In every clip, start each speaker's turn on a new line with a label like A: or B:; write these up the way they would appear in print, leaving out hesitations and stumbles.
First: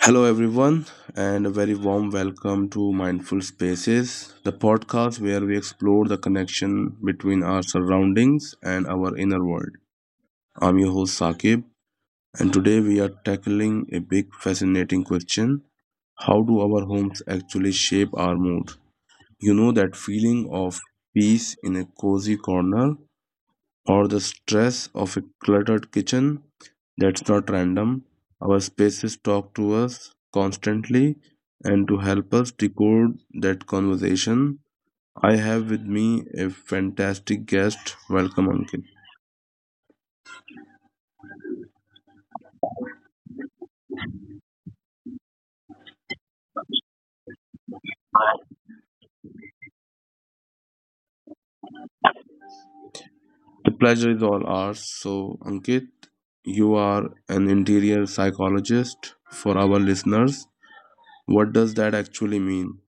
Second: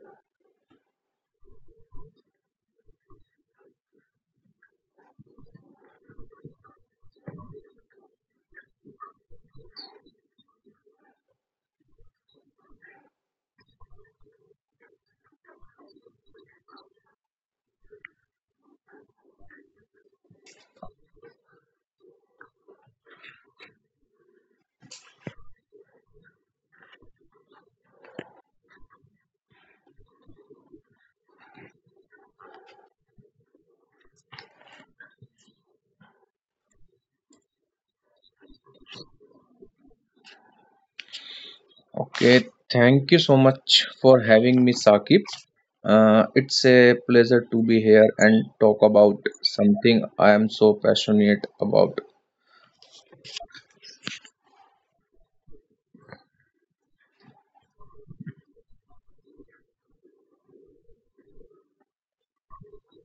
A: Hello, everyone, and a very warm welcome to Mindful Spaces, the podcast where we explore the connection between our surroundings and our inner world. I'm your host, Saqib, and today we are tackling a big, fascinating question: how do our homes actually shape our mood? You know that feeling of peace in a cozy corner, or the stress of a cluttered kitchen. That's not random. Our spaces talk to us constantly, and to help us decode that conversation, I have with me a fantastic guest. Welcome, Ankit.
B: Okay, thank you so much for having me, Sakib. It's a pleasure to be here and talk about something I am so passionate about.
A: The pleasure is all ours. So, Ankit, you are an interior psychologist. For our listeners, what does that actually mean?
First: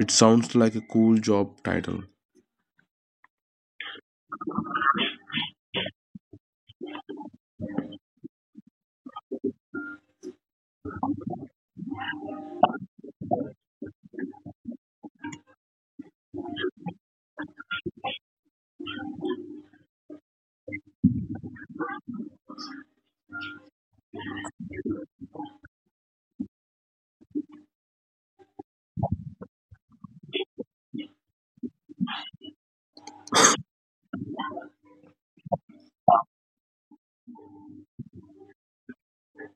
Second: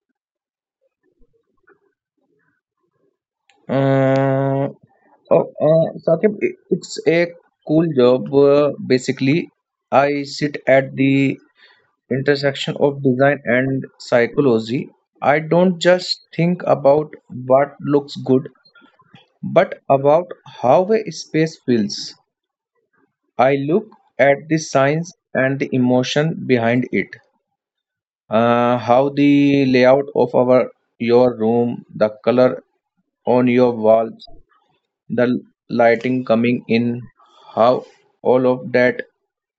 A: It sounds like a cool job title.
B: Uh, oh, Sakib, it's a cool job. Basically, I sit at the intersection of design and psychology. I don't just think about what looks good, but about how a space feels. I look at the science and the emotion behind it. How the layout of our your room, the color on your walls, the lighting coming in, how all of that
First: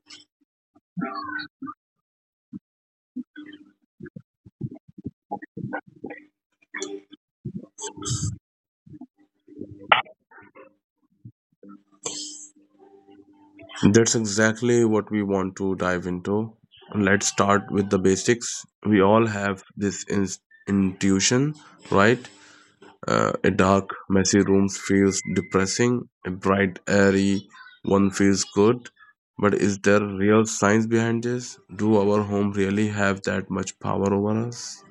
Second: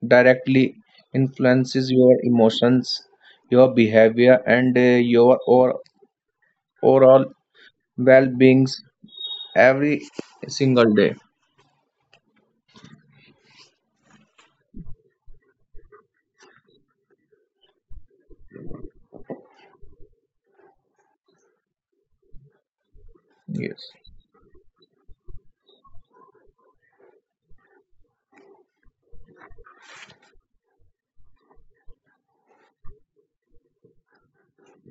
B: directly influences your emotions, your behavior, and your or, overall well-beings every single day.
A: That's exactly what we want to dive into. Let's start with the basics. We all have this intuition, right? A dark,
B: Yes.
A: messy room feels depressing, a bright, airy one feels good. But is there real science behind this? Do our home really have that much power over us?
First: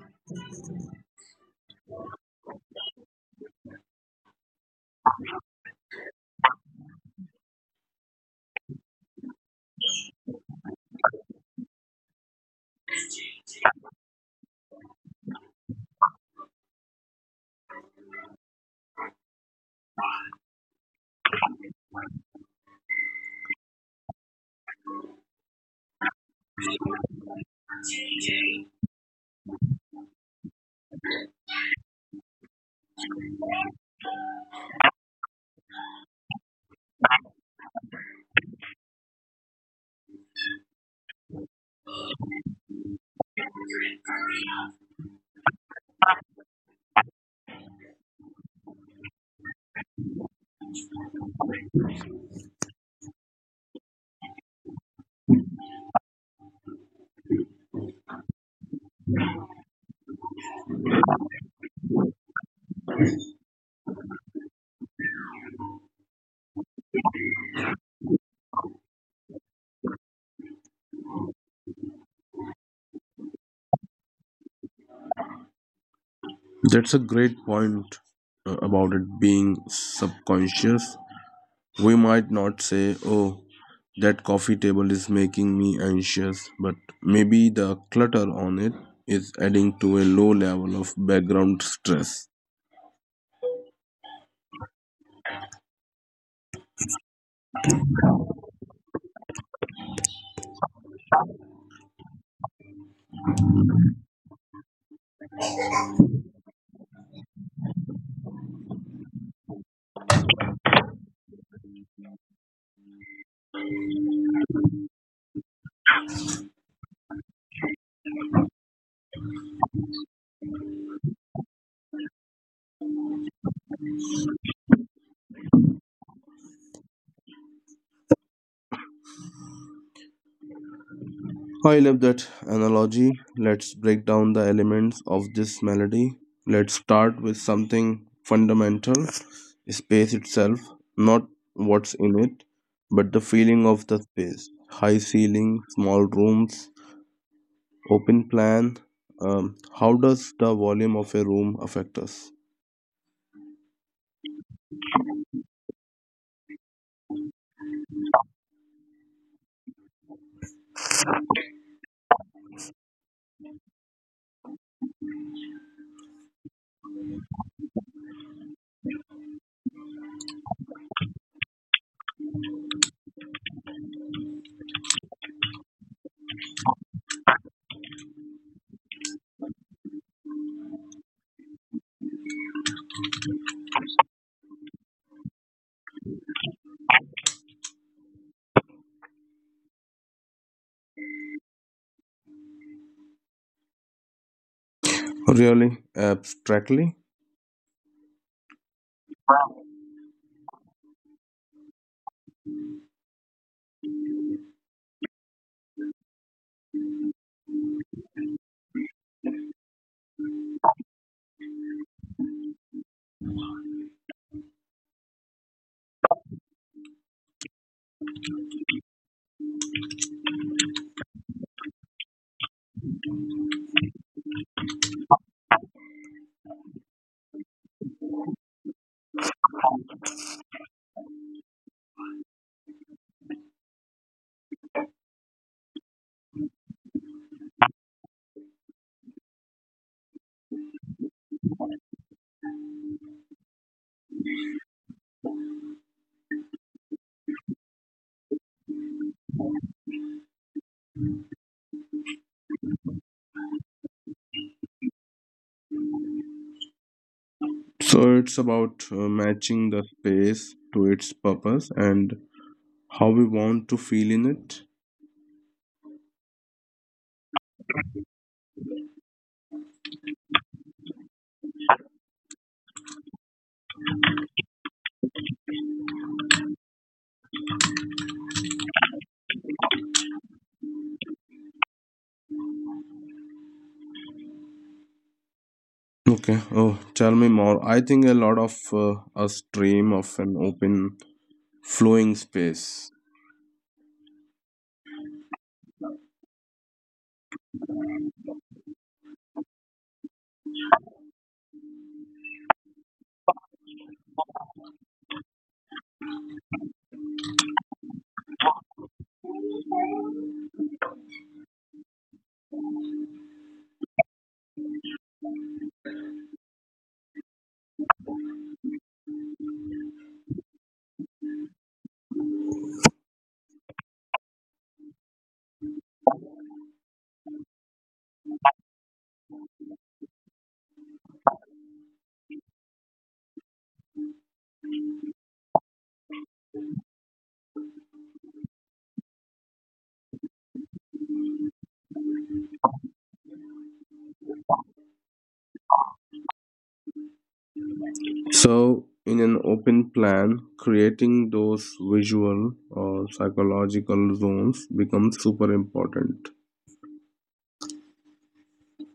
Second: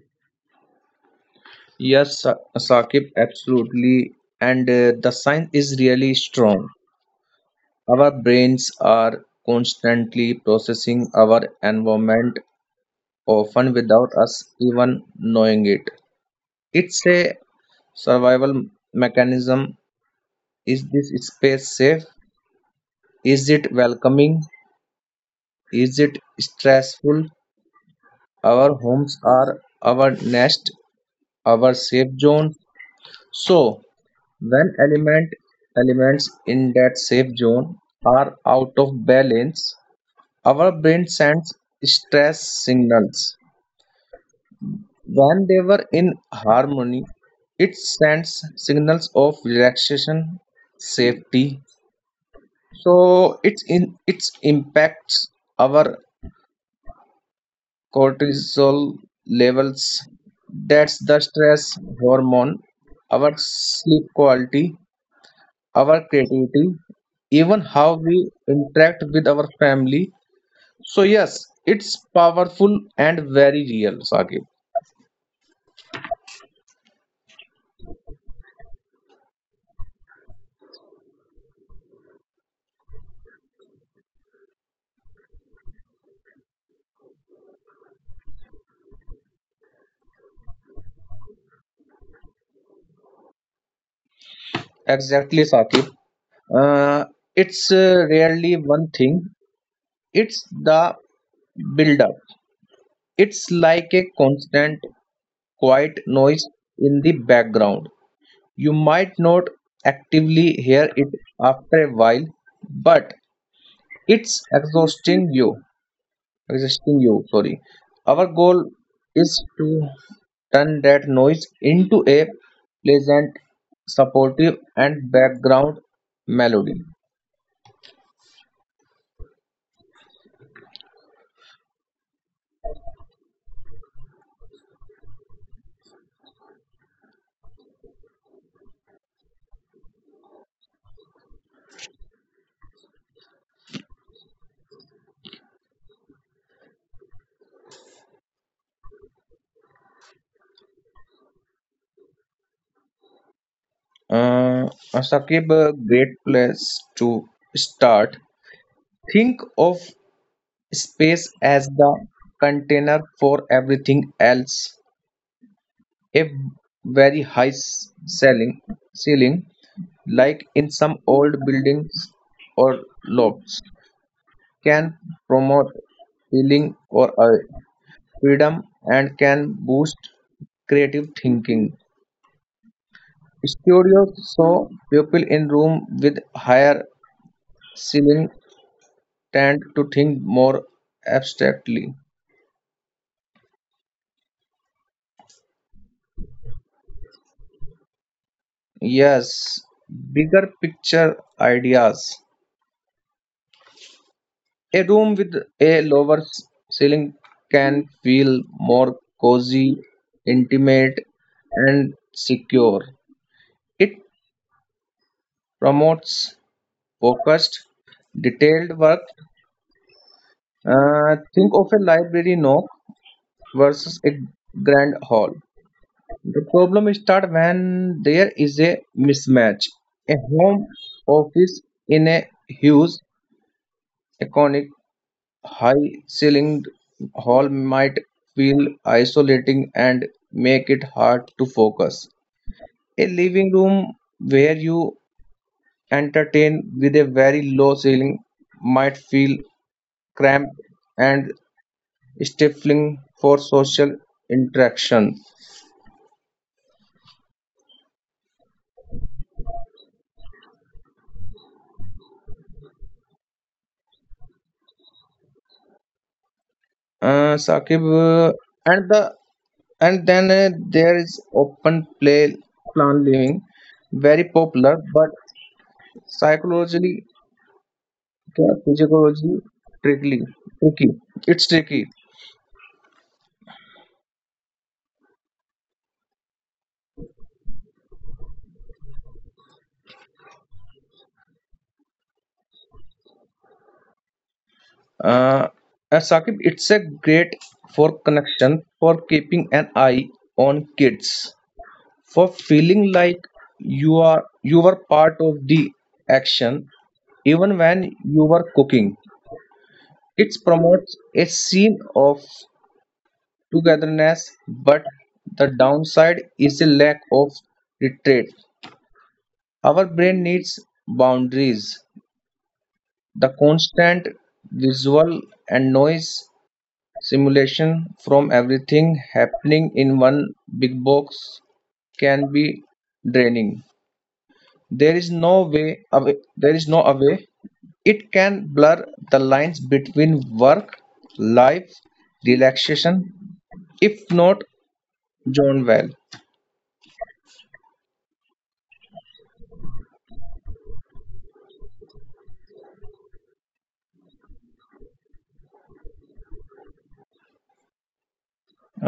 B: Yes, Saqib, absolutely. And the science is really strong. Our brains are constantly processing our environment, often without us even knowing it. It's a survival mechanism. Is this space safe? Is it welcoming? Is it stressful? Our homes are our nest, our safe zone. So, when elements in that safe zone are out of balance, our brain sends stress signals. When they were in harmony, it sends signals of relaxation, safety. So it impacts our cortisol levels. That's the stress hormone, our sleep quality, our creativity, even how we interact with our family. So, yes, it's powerful and very real, Saqib.
A: That's a great point about it being subconscious. We might not say, oh, that coffee table is making me anxious, but maybe the clutter on it is adding to a low level of background stress.
B: Exactly, Saqib. Uh, it's rarely one thing, it's the build up. It's like a constant, quiet noise in the background. You might not actively hear it after a while, but it's exhausting you. Existing, you sorry Our goal is to turn that noise into a pleasant supportive and background melody.
A: I love that analogy. Let's break down the elements of this melody. Let's start with something fundamental: space itself, not what's in it, but the feeling of the space. High ceilings, small rooms, open plan, how does the volume of a room affect us?
B: Sakib, a great place to start, think of space as the container for everything else. A very high s- ceiling ceiling like in some old buildings or lofts can promote healing or freedom and can boost creative thinking. Studios show people in room with higher ceiling tend to think more abstractly.
A: Really abstractly.
B: Yes, bigger picture ideas. A room with a ceiling can feel more cozy, intimate, and secure. It promotes focused, detailed work. Think of a library nook versus a grand hall. The problem starts when there is a mismatch. A home office in a huge, iconic, high ceilinged hall might feel isolating and make it hard to focus. A living room where you entertain with a very low ceiling might feel cramped and stifling for social interaction.
A: So it's about matching the space to its purpose and how we want to feel in it.
B: Saqib, and the and then There is open play plan living, very popular but psychologically, physiologically tricky. Tricky. It's tricky.
A: Okay, oh, tell me more. I think a lot of us dream of an open, flowing space.
B: Uh, Saqib, it's a great for connection, for keeping an eye on kids, for feeling like you are you were part of the action even when you were cooking. It promotes a scene of togetherness, but the downside is a lack of retreat. Our brain needs boundaries. The constant visual and noise simulation from everything happening in one big box can be draining. There is no way away, there is no away it can blur the lines between work, life, relaxation, if not drawn well.
A: So in an open plan, creating those visual or psychological zones becomes super important.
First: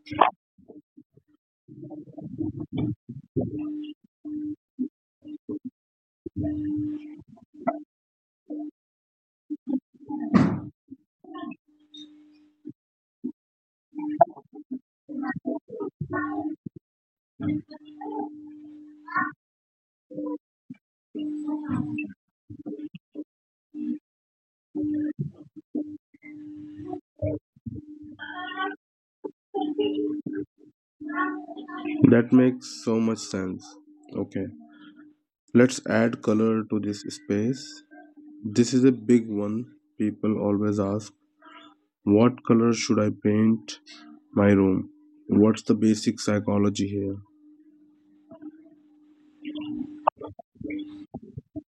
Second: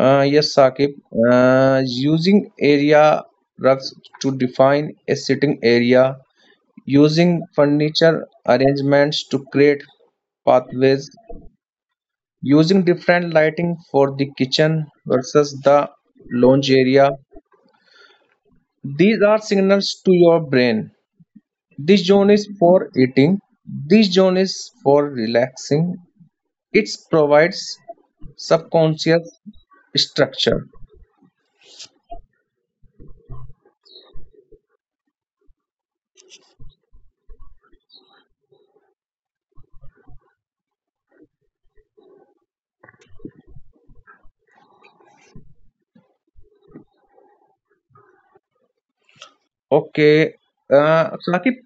B: Yes, Saqib. Using area rugs to define a sitting area, using furniture arrangements to create pathways, using different lighting for the kitchen versus the lounge area. These are signals to your brain: this zone is for eating, this zone is for relaxing. It provides subconscious structure.
A: That makes so much sense. Okay. Let's add color to this space. This is a big one. People always ask, what color should I paint my room? What's the basic psychology here?
B: Okay, Saqib,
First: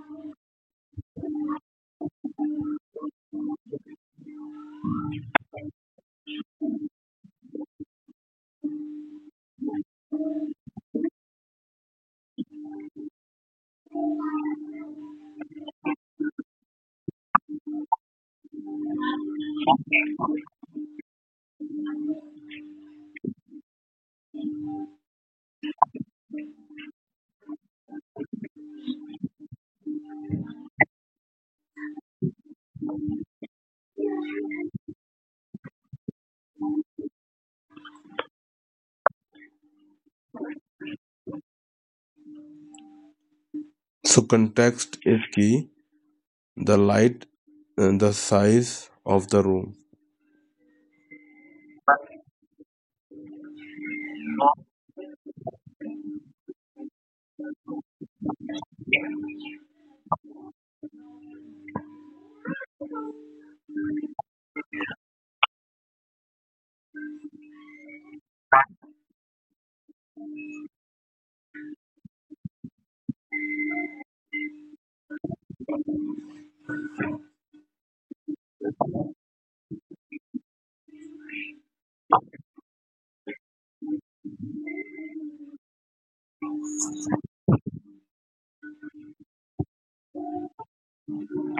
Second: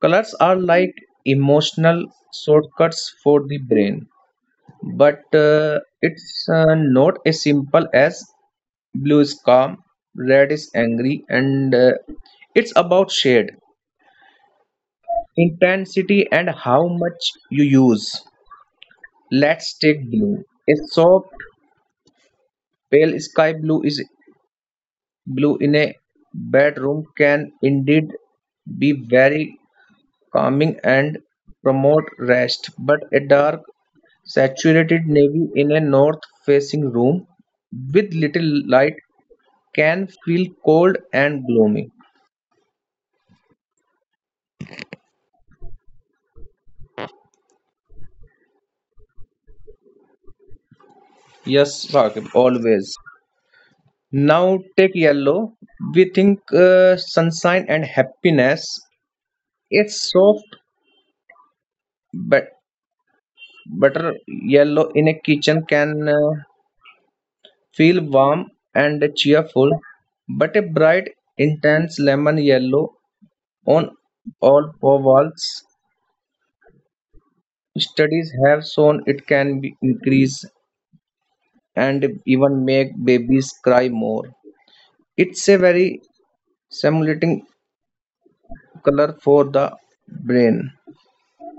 B: colors are like emotional shortcuts for the brain, but it's not as simple as blue is calm, red is angry, and it's about shade, intensity, and how much you use. Let's take blue. A soft Pale sky blue is Blue in a bedroom can indeed be very calming and promote rest, but a dark saturated navy in a north facing room with little light can feel cold and gloomy.
A: So, context is key. The light and the size of the room.
B: Yes, Raghav, always. Now take yellow. We think sunshine and happiness. It's soft but Butter yellow in a kitchen can feel warm and cheerful, but a bright, intense lemon yellow on all four walls. Studies have shown it can be increase and even make babies cry more. It's a very stimulating color for the brain.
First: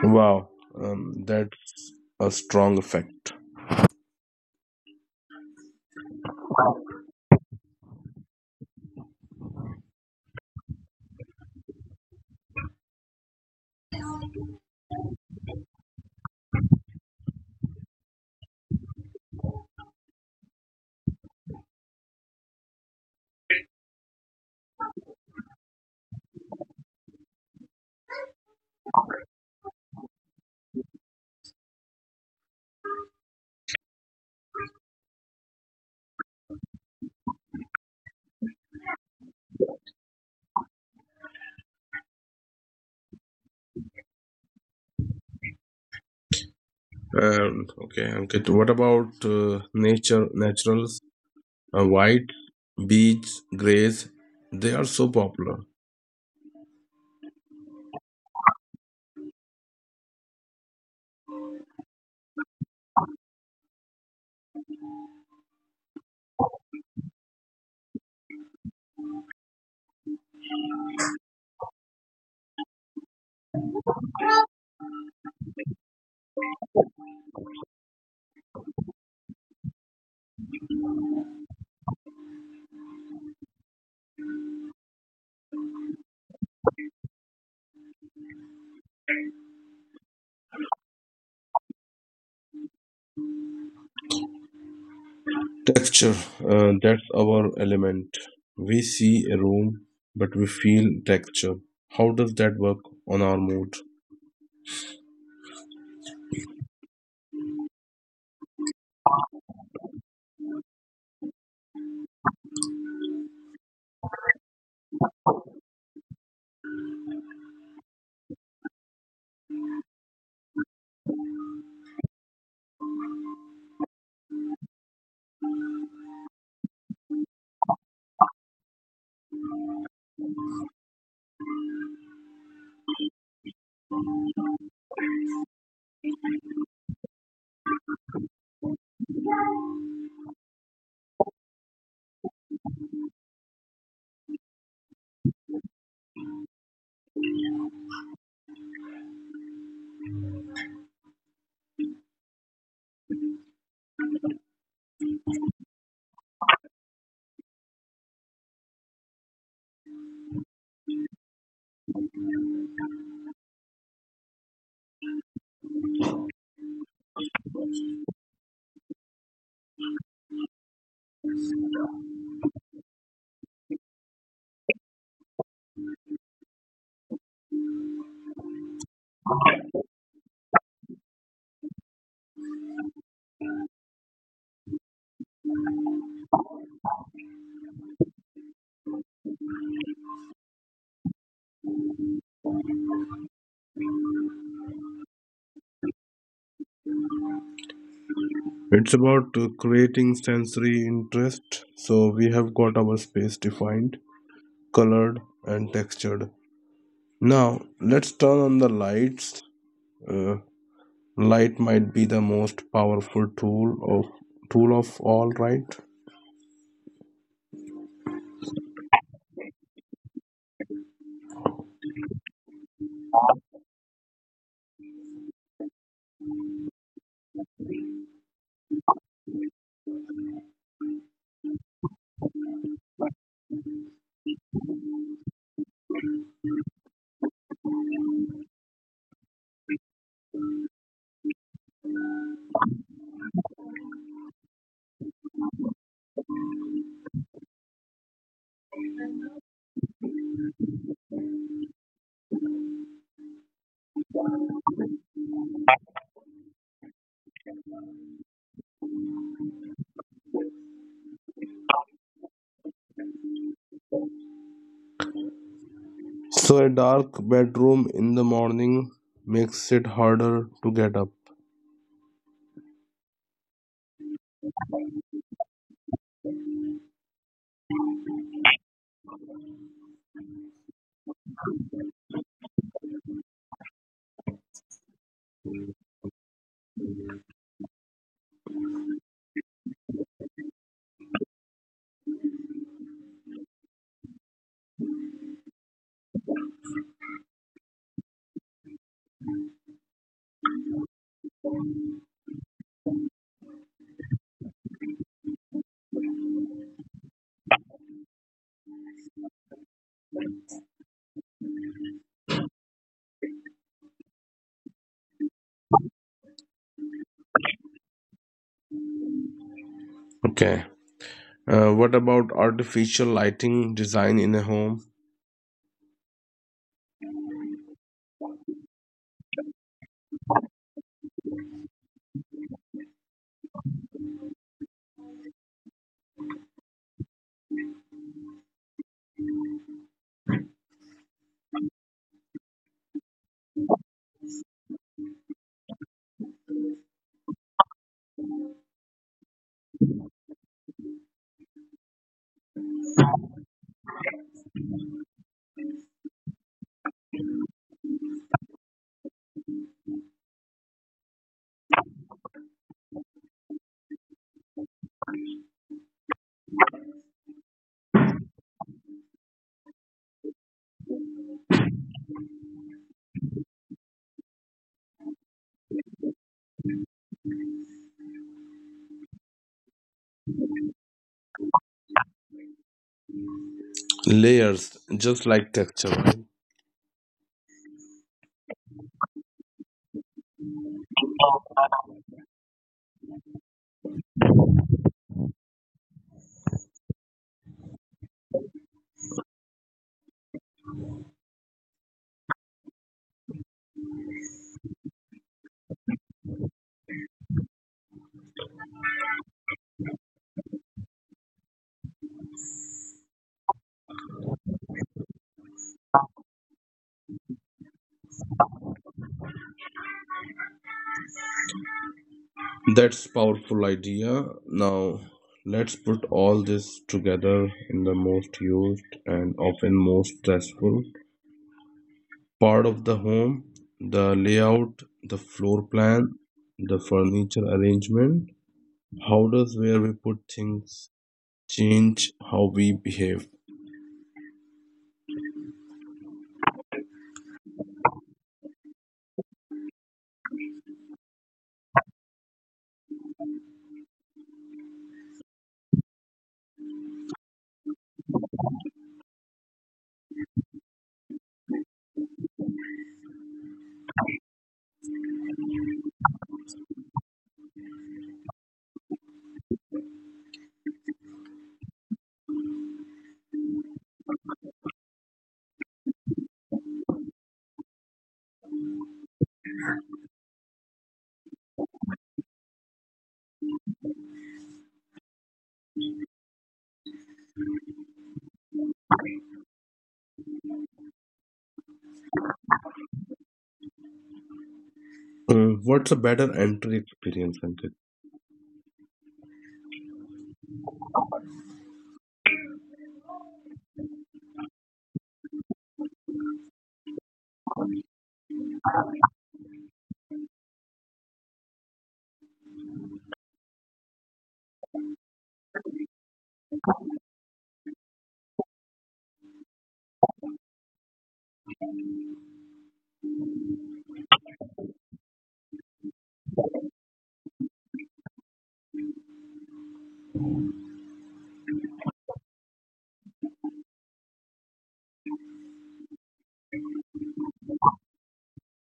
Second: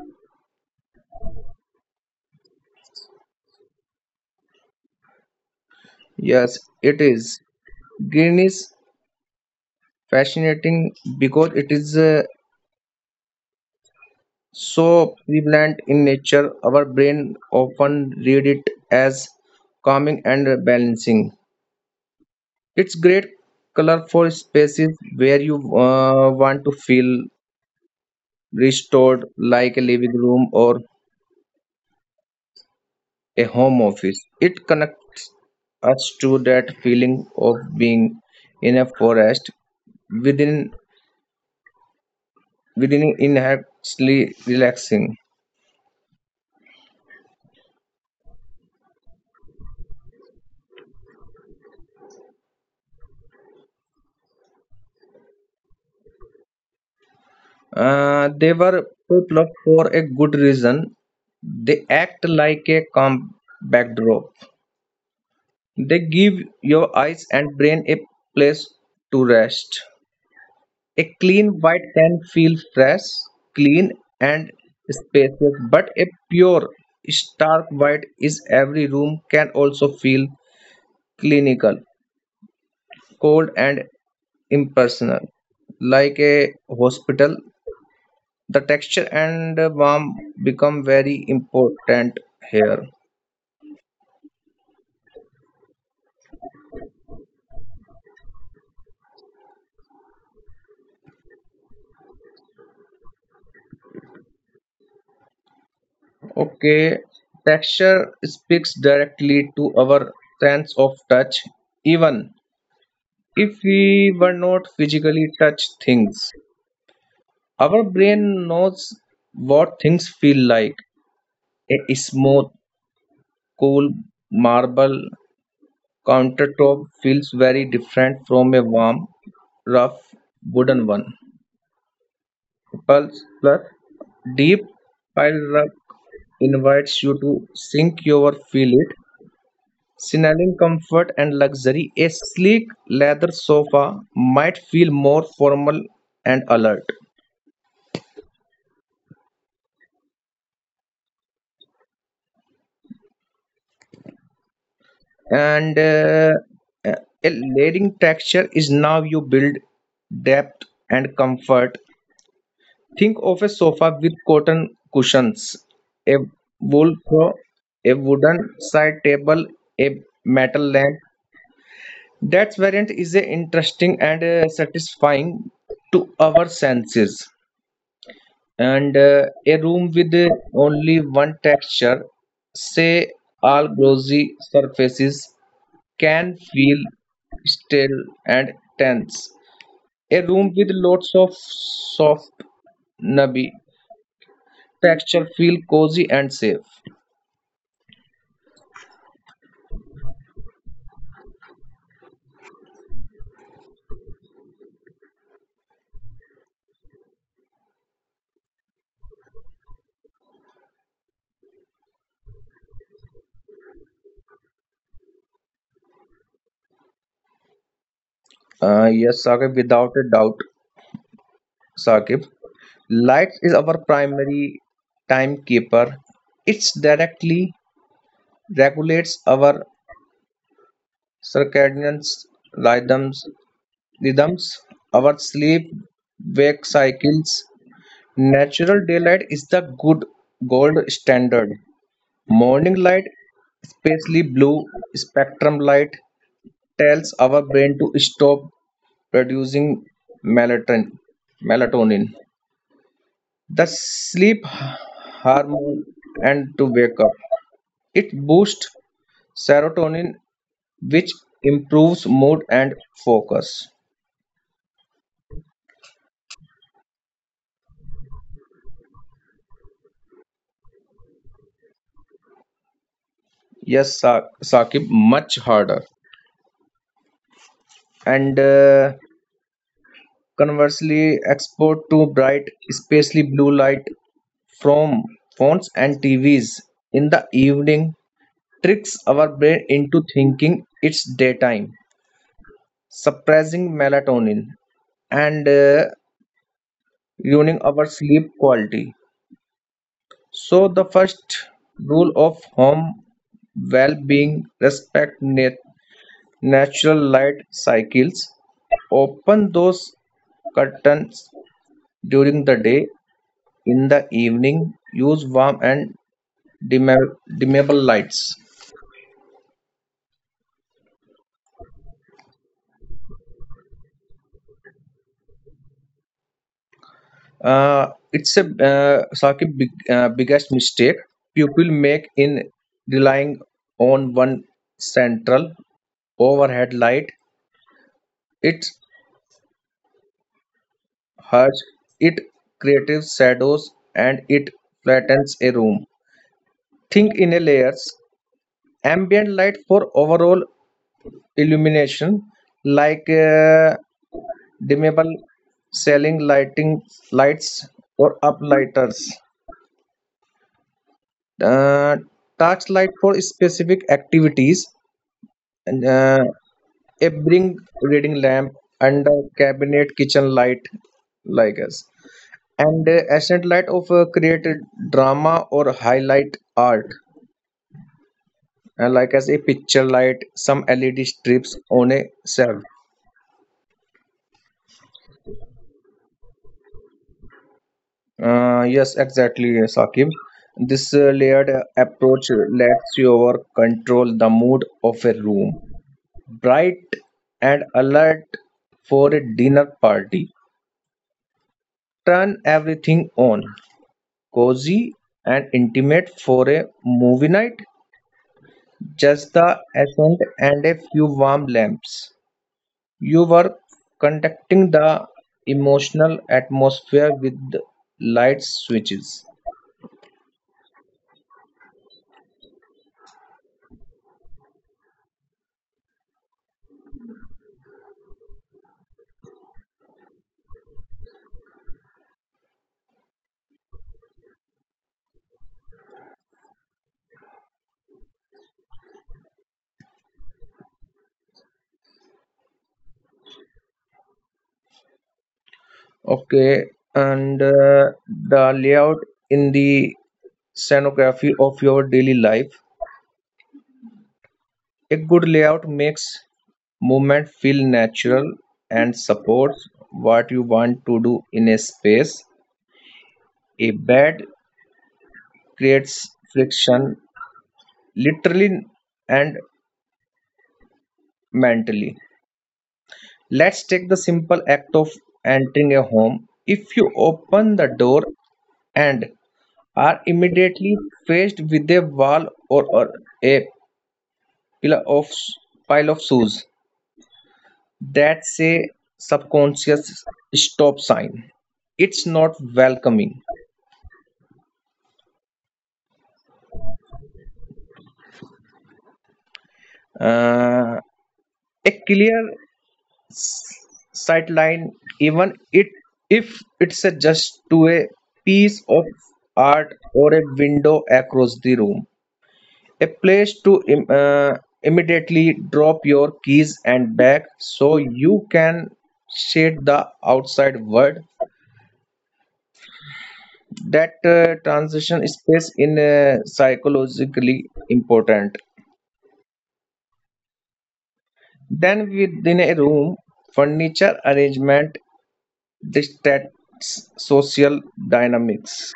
A: Wow. That's a strong effect.
B: Yes, it is. Green is fascinating because it is so prevalent in nature, our brain often read it as calming and balancing. It's great color for spaces where you want to feel restored, like a living room or a home office. It connects us to that feeling of being in a forest, within within inherently relaxing.
A: Okay, Ankit. What about nature naturals? White, beige, grays, they are so popular.
B: They were popular for a good reason. They act like a calm backdrop. They give your eyes and brain a place to rest. A clean white can feel fresh, clean, and spacious, but a pure, stark white is every room can also feel clinical, cold, and impersonal, like a hospital. The texture and warmth become very important here.
A: Texture, that's our element. We see a room, but we feel texture. How does that work on our mood?
B: Okay, texture speaks directly to our sense of touch. Even if we were not physically touch things, our brain knows what things feel like. A smooth cool marble countertop feels very different from a warm rough wooden one. Plus plus deep pile rug invites you to sink your feel it, signaling comfort and luxury. A sleek leather sofa might feel more formal and alert, and a layering texture is now you build depth and comfort. Think of a sofa with cotton cushions, a wool throw, a wooden side table, a metal lamp. That variant is interesting and satisfying to our senses. And a room with only one texture, say all glossy surfaces, can feel still and tense. A room with lots of soft nubby texture feel cozy and safe.
A: It's about creating sensory interest. So we have got our space defined, colored, and textured. Now let's turn on the lights. Uh, light might be the most powerful tool of all, right?
B: Yes, without a doubt, Saqib. Light is our primary timekeeper. It's directly regulates our circadian rhythms, rhythms, our sleep wake cycles. Natural daylight is the good gold standard. Morning light, especially blue spectrum light, tells our brain to stop producing melatonin. melatonin. The sleep hormone and to wake up. It boosts serotonin which improves mood and focus.
A: So a dark bedroom in the morning makes it harder to get up.
B: Yes, Saqib, much harder. And conversely, export to bright, especially blue light from phones and TVs in the evening tricks our brain into thinking it's daytime, suppressing melatonin and ruining our sleep quality. So, the first rule of home well being respect nature natural light cycles. Open those curtains during the day. In the evening, use warm and dimmable lights.
A: Okay. What about artificial lighting design in a home?
B: It's a Saqib, biggest mistake people make in relying on one central overhead light. It hurts, it creates shadows, and it flattens a room. Think in a layers. Ambient light for overall illumination like dimmable ceiling lighting lights or uplighters, uh, task light for specific activities and, a bring reading lamp and a cabinet kitchen light like us, and accent light of created drama or highlight art, like as a picture light, some led strips on a shelf.
A: Layers, just like texture, right?
B: Yes, exactly, Saqib. This layered approach lets you over control the mood of a room. Bright and alert for a dinner party. Turn everything on. Cozy and intimate for a movie night. Just the accent and a few warm lamps. You were conducting the emotional atmosphere with light switches.
A: That's powerful idea. Now let's put all this together in the most used and often most stressful part of the home, the layout, the floor plan, the furniture arrangement. How does where we put things change how we behave?
B: Okay, and the layout in the scenography of your daily life. A good layout makes movement feel natural and supports what you want to do in a space. A bad creates friction literally and mentally. Let's take the simple act of entering a home. If you open the door and are immediately faced with a wall or a pile of pile of shoes, that say subconscious stop sign. It's not welcoming.
A: Mm, what's a better entry experience, Ankit?
B: Uh, a clear sight line, even it if it's a just to a piece of art or a window across the room, a place to immediately drop your keys and bag so you can shade the outside world. That transition space in psychologically important. Then within a room furniture arrangement dictates social dynamics.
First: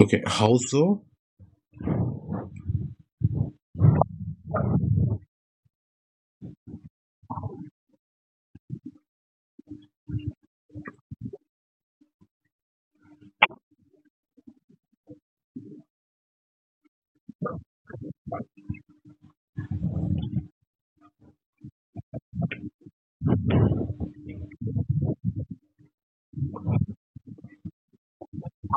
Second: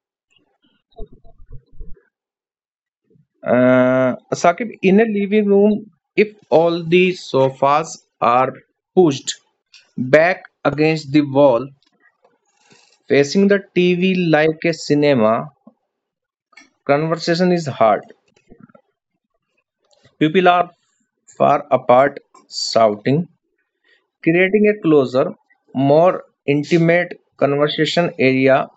A: Okay, how so?
B: uh, Saqib, in a living room if all the sofas are pushed back against the wall facing the tv like a cinema, conversation is hard, people are far apart shouting. Creating a closer, more intimate conversation area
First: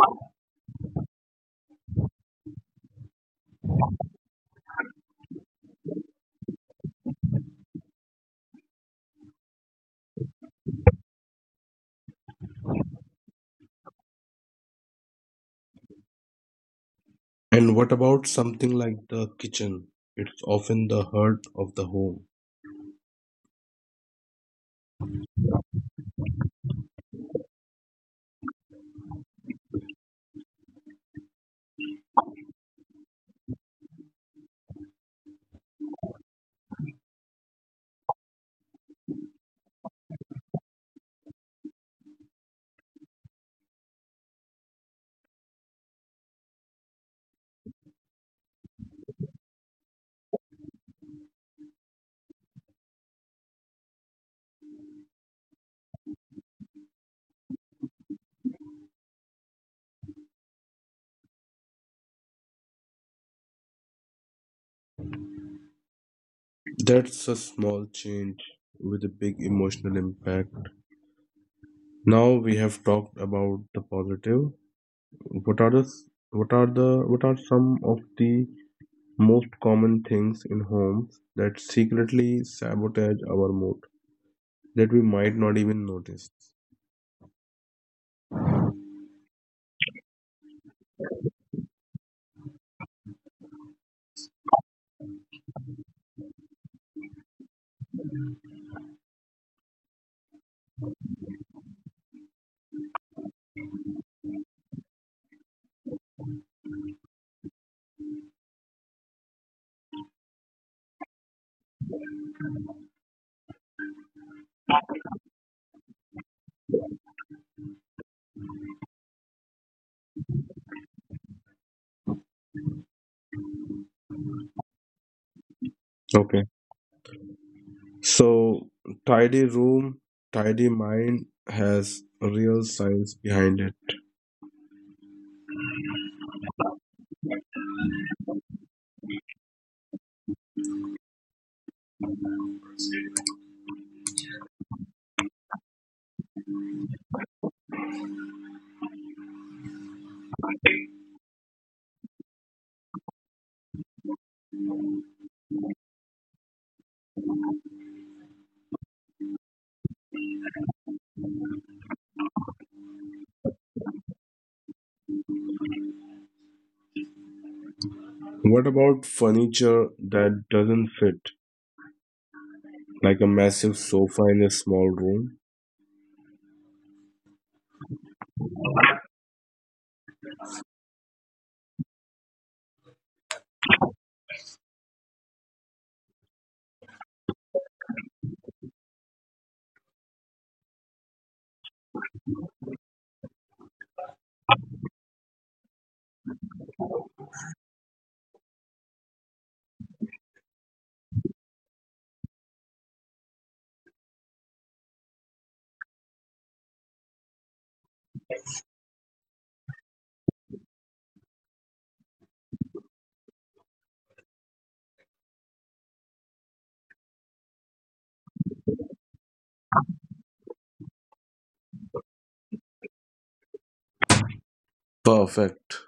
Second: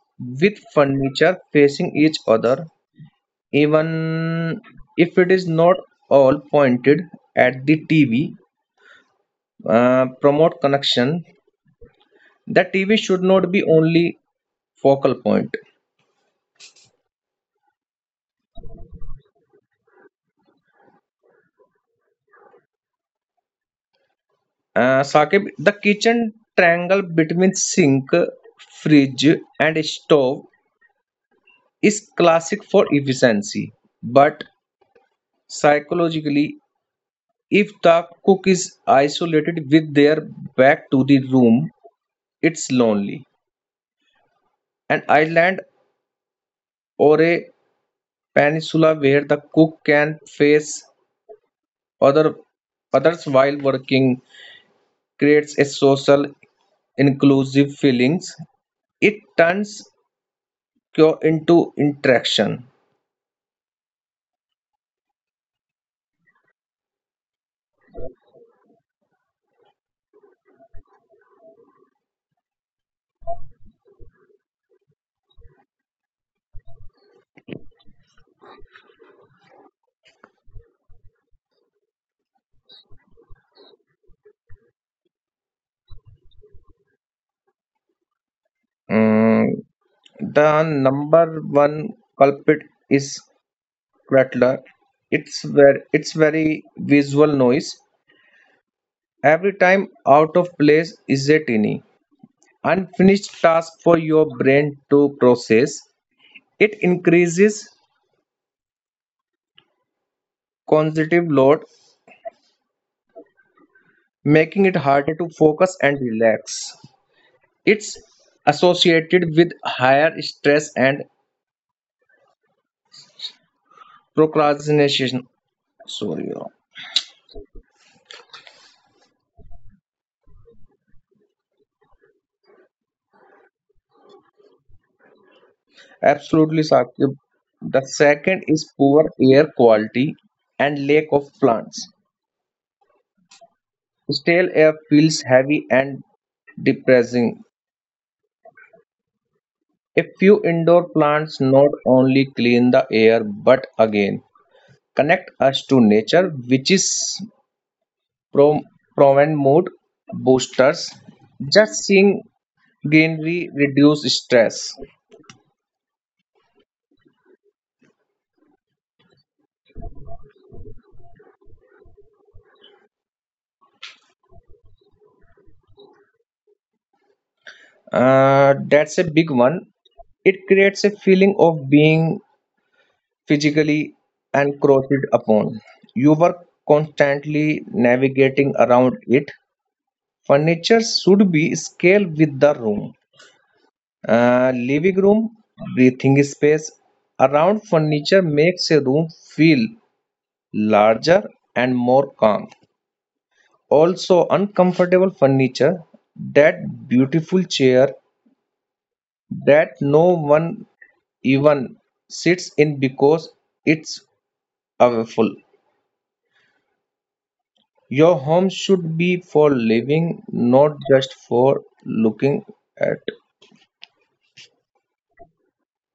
B: with furniture facing each other, even if it is not all pointed at the TV, promote connection. The TV should not be only focal point.
A: And what about something like the kitchen? It's often the heart of the home.
B: Saqib, the kitchen triangle between sink, fridge, and stove is classic for efficiency, but psychologically if the cook is isolated with their back to the room, it's lonely. An island or a peninsula where the cook can face other others while working creates a social inclusive feelings. It turns cure into interaction.
A: That's a small change with a big emotional impact. Now we have talked about the positive. What are the what are some of the most common things in homes that secretly sabotage our mood that we might not even notice?
B: Mm, the number one culprit is clutter. It's very visual noise. Every time out of place is a tiny, unfinished task for your brain to process. It increases cognitive load, making it harder to focus and relax. It's associated with higher stress and procrastination. Sorry,
A: Okay. So, tidy room, tidy mind has real science behind it.
B: absolutely, Sakib. The second is poor air quality and lack of plants. Stale air feels heavy and depressing. A few indoor plants not only clean the air but again connect us to nature, which is pro- proven mood boosters. Just seeing greenery reduce stress.
A: What about furniture that doesn't fit, like a massive sofa in a small room?
B: That's a big one. It creates a feeling of being physically encroached upon. You were constantly navigating around it. Furniture should be scaled with the room. Living room, breathing space around furniture makes a room feel larger and more calm. Also, uncomfortable furniture, that beautiful chair that no one even sits in because it's awful. Your home should be for living, not just for looking at.
A: Perfect.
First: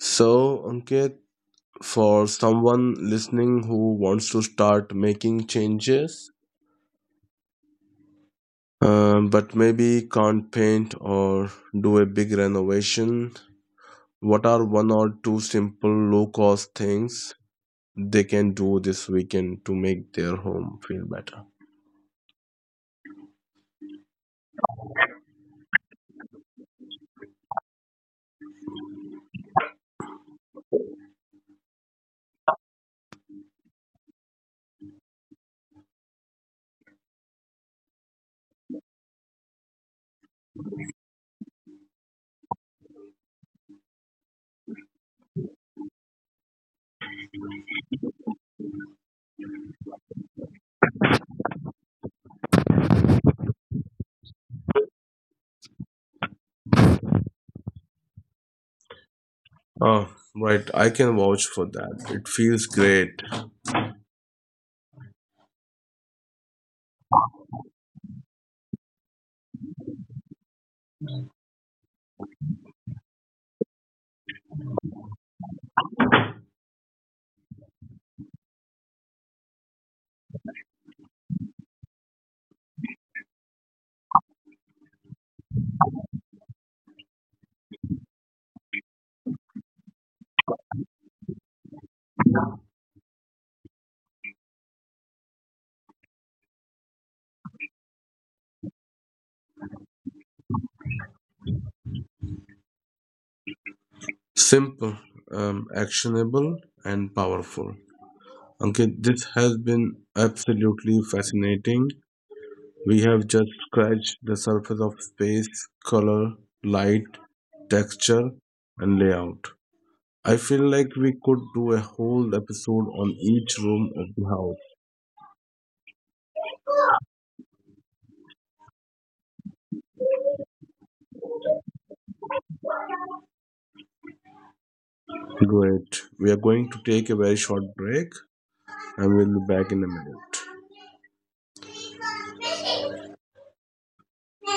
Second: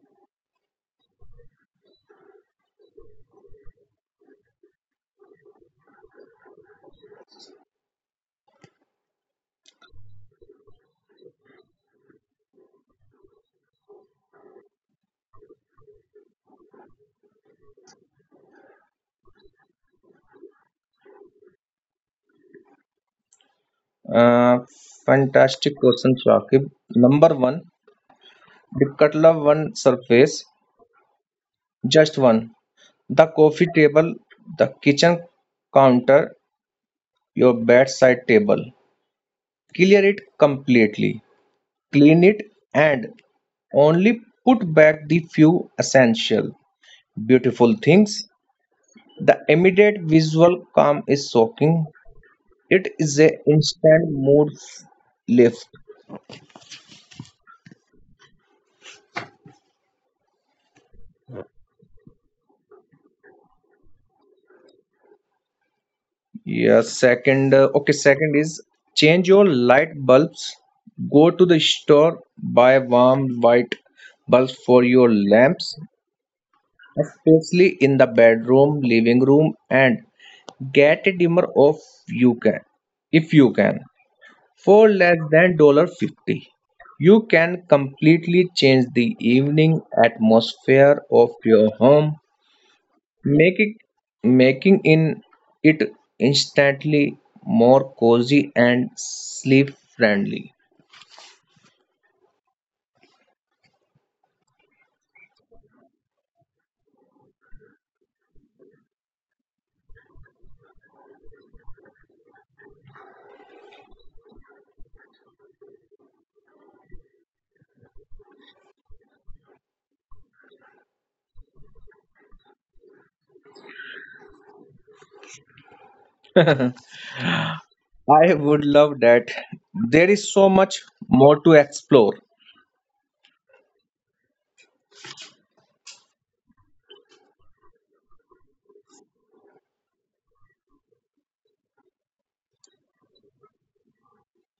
A: So, Ankit, for someone listening who wants to start making changes, but maybe can't paint or do a big renovation, what are one or two simple low cost things they can do this weekend to make their home feel better.
B: Uh, Fantastic question, Shakib. Number one, the Katla one surface. Just one. The coffee table, the kitchen counter, your bedside table. Clear it completely. Clean it and only put back the few essential, beautiful things. The immediate visual calm is shocking. It is a instant mood lift.
A: Oh, right. I can vouch for that. It feels great.
B: Yeah, second, second is change your light bulbs. Go to the store, buy warm white bulbs for your lamps, especially in the bedroom, living room, and get a dimmer of you can if you can for less than dollar fifty. You can completely change the evening atmosphere of your home, making making in it instantly more cozy and sleep friendly.
A: Simple, actionable, and powerful. Okay, this has been absolutely fascinating. We have just scratched the surface of space, color, light, texture, and layout. I feel like we could do a whole episode on each room of the house.
B: I would love that. There is so much more to explore.
A: Great. We are going to take a very short break. I will be back in a minute.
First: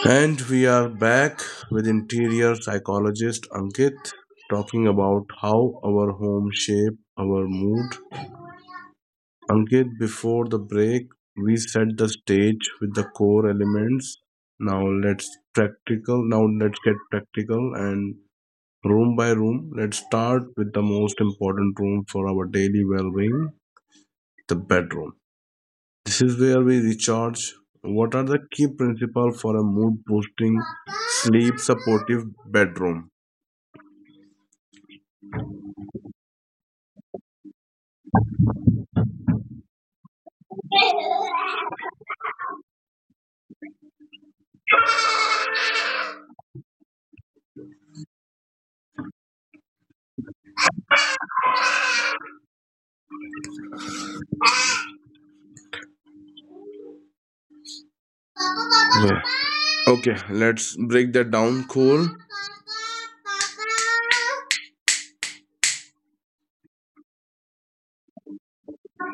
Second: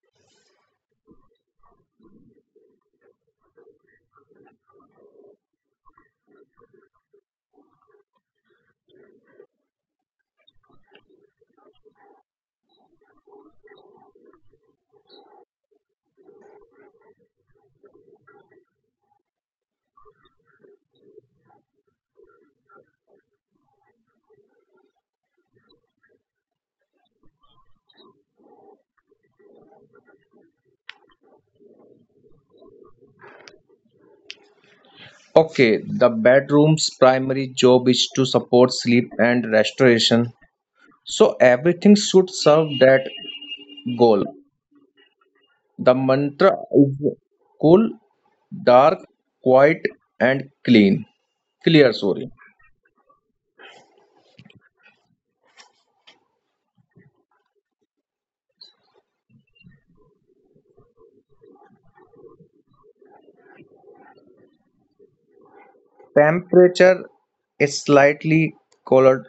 A: And we are back with interior psychologist Ankit, talking about how our home shape our mood. Ankit, before the break, we set the stage with the core elements. Now let's get practical and room by room. Let's start with the most important room for our daily well-being, the bedroom. This is where we recharge. What are the key principles for a mood boosting, sleep supportive bedroom?
B: Okay, the bedroom's primary job is to support sleep and restoration. So everything should serve that goal. The mantra is cool, dark, quiet and clean. Clear, sorry.
A: Yeah. Okay, let's break that down. Cool.
B: Temperature is slightly colored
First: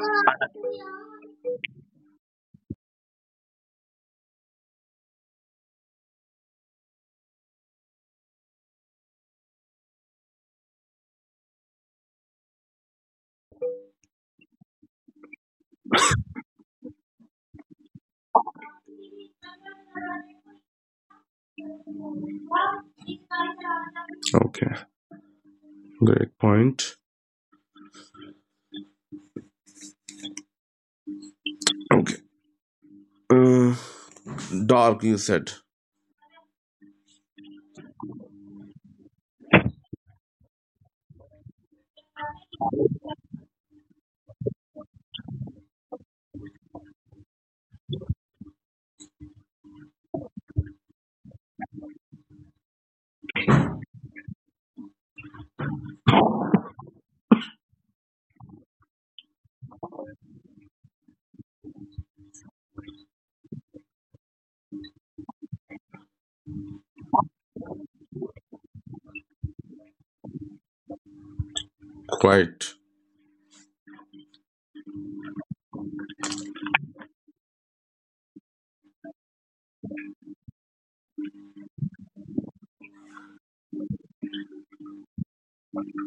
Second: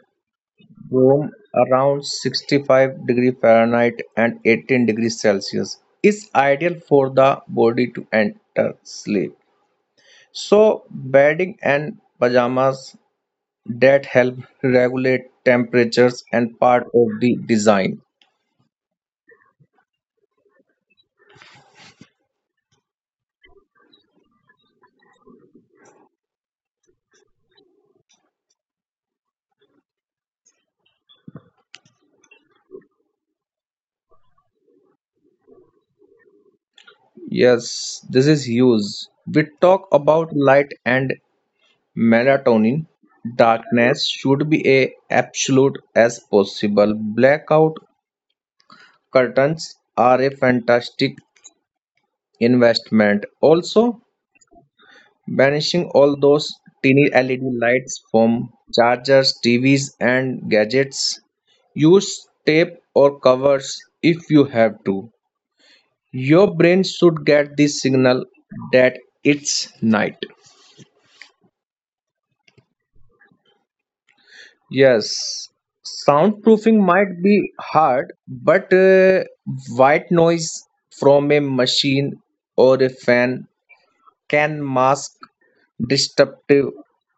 B: room around 65-degree Fahrenheit and 18 degrees Celsius is ideal for the body to enter sleep. So bedding and pajamas that help regulate temperatures and part of the design.
A: Okay, great point. Okay, uh, dark you said.
B: Yes, this is huge. We talk about light and melatonin darkness should be a absolute as possible. Blackout curtains are a fantastic investment. Also, banishing all those teeny LED lights from chargers, TVs, and gadgets. Use tape or covers if you have to. Your brain should get the signal that it's night.
A: Quiet
B: Yes, soundproofing might be hard, but white noise from a machine or a fan can mask disruptive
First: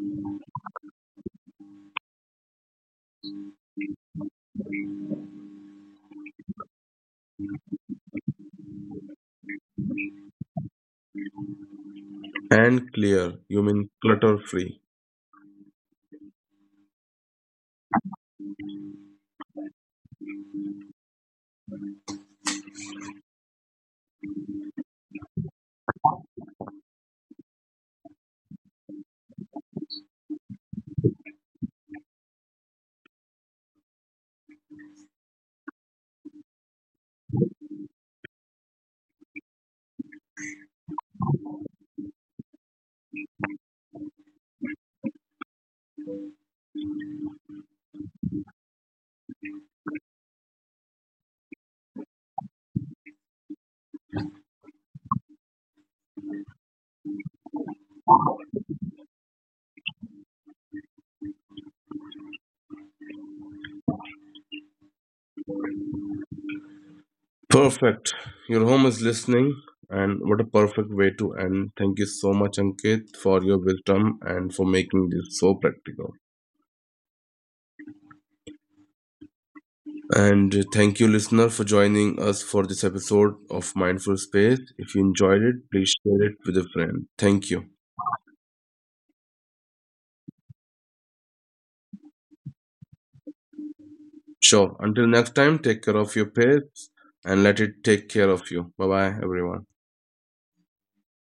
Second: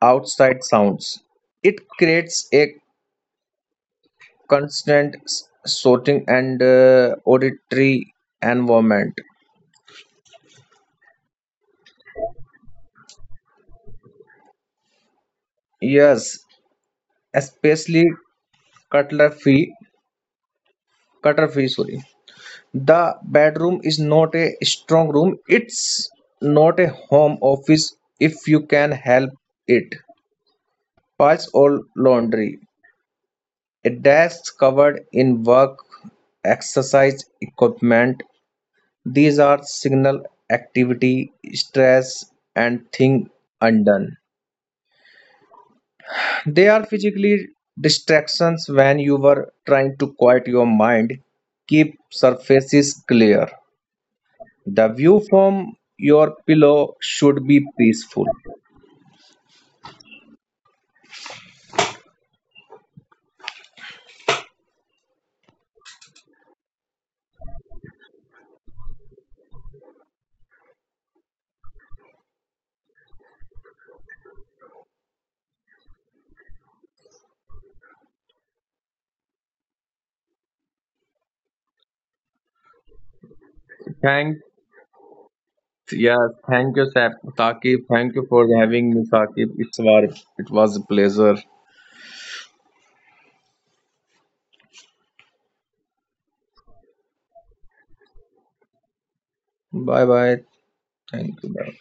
B: outside sounds. It creates a constant sorting and auditory environment.
A: and clear. You mean clutter free.
B: Yes, especially cutlery, cutlery, sorry. The bedroom is not a strong room. It's not a home office if you can help it. Piles or laundry. A desk covered in work, exercise equipment. These are signal activity, stress, and thing undone. They are physically distractions when you were trying to quiet your mind. Keep surfaces clear. The view from your pillow should be peaceful.
A: Perfect. Your home is listening, and what a perfect way to end. Thank you so much, Ankit, for your wisdom and for making this so practical. And thank you, listener, for joining us for this episode of
B: Thanks.
A: Mindful Space. If you enjoyed
B: Yes,
A: it, please share
B: thank
A: it
B: you,
A: with a friend.
B: Saqib.
A: Thank
B: Thank
A: you.
B: you for having me, Saqib. It's war. It was a pleasure.
A: Sure. Until next time, take care of your pets and let it take care of you. Bye bye,
B: Bye
A: everyone.
B: bye. Thank you. Bye.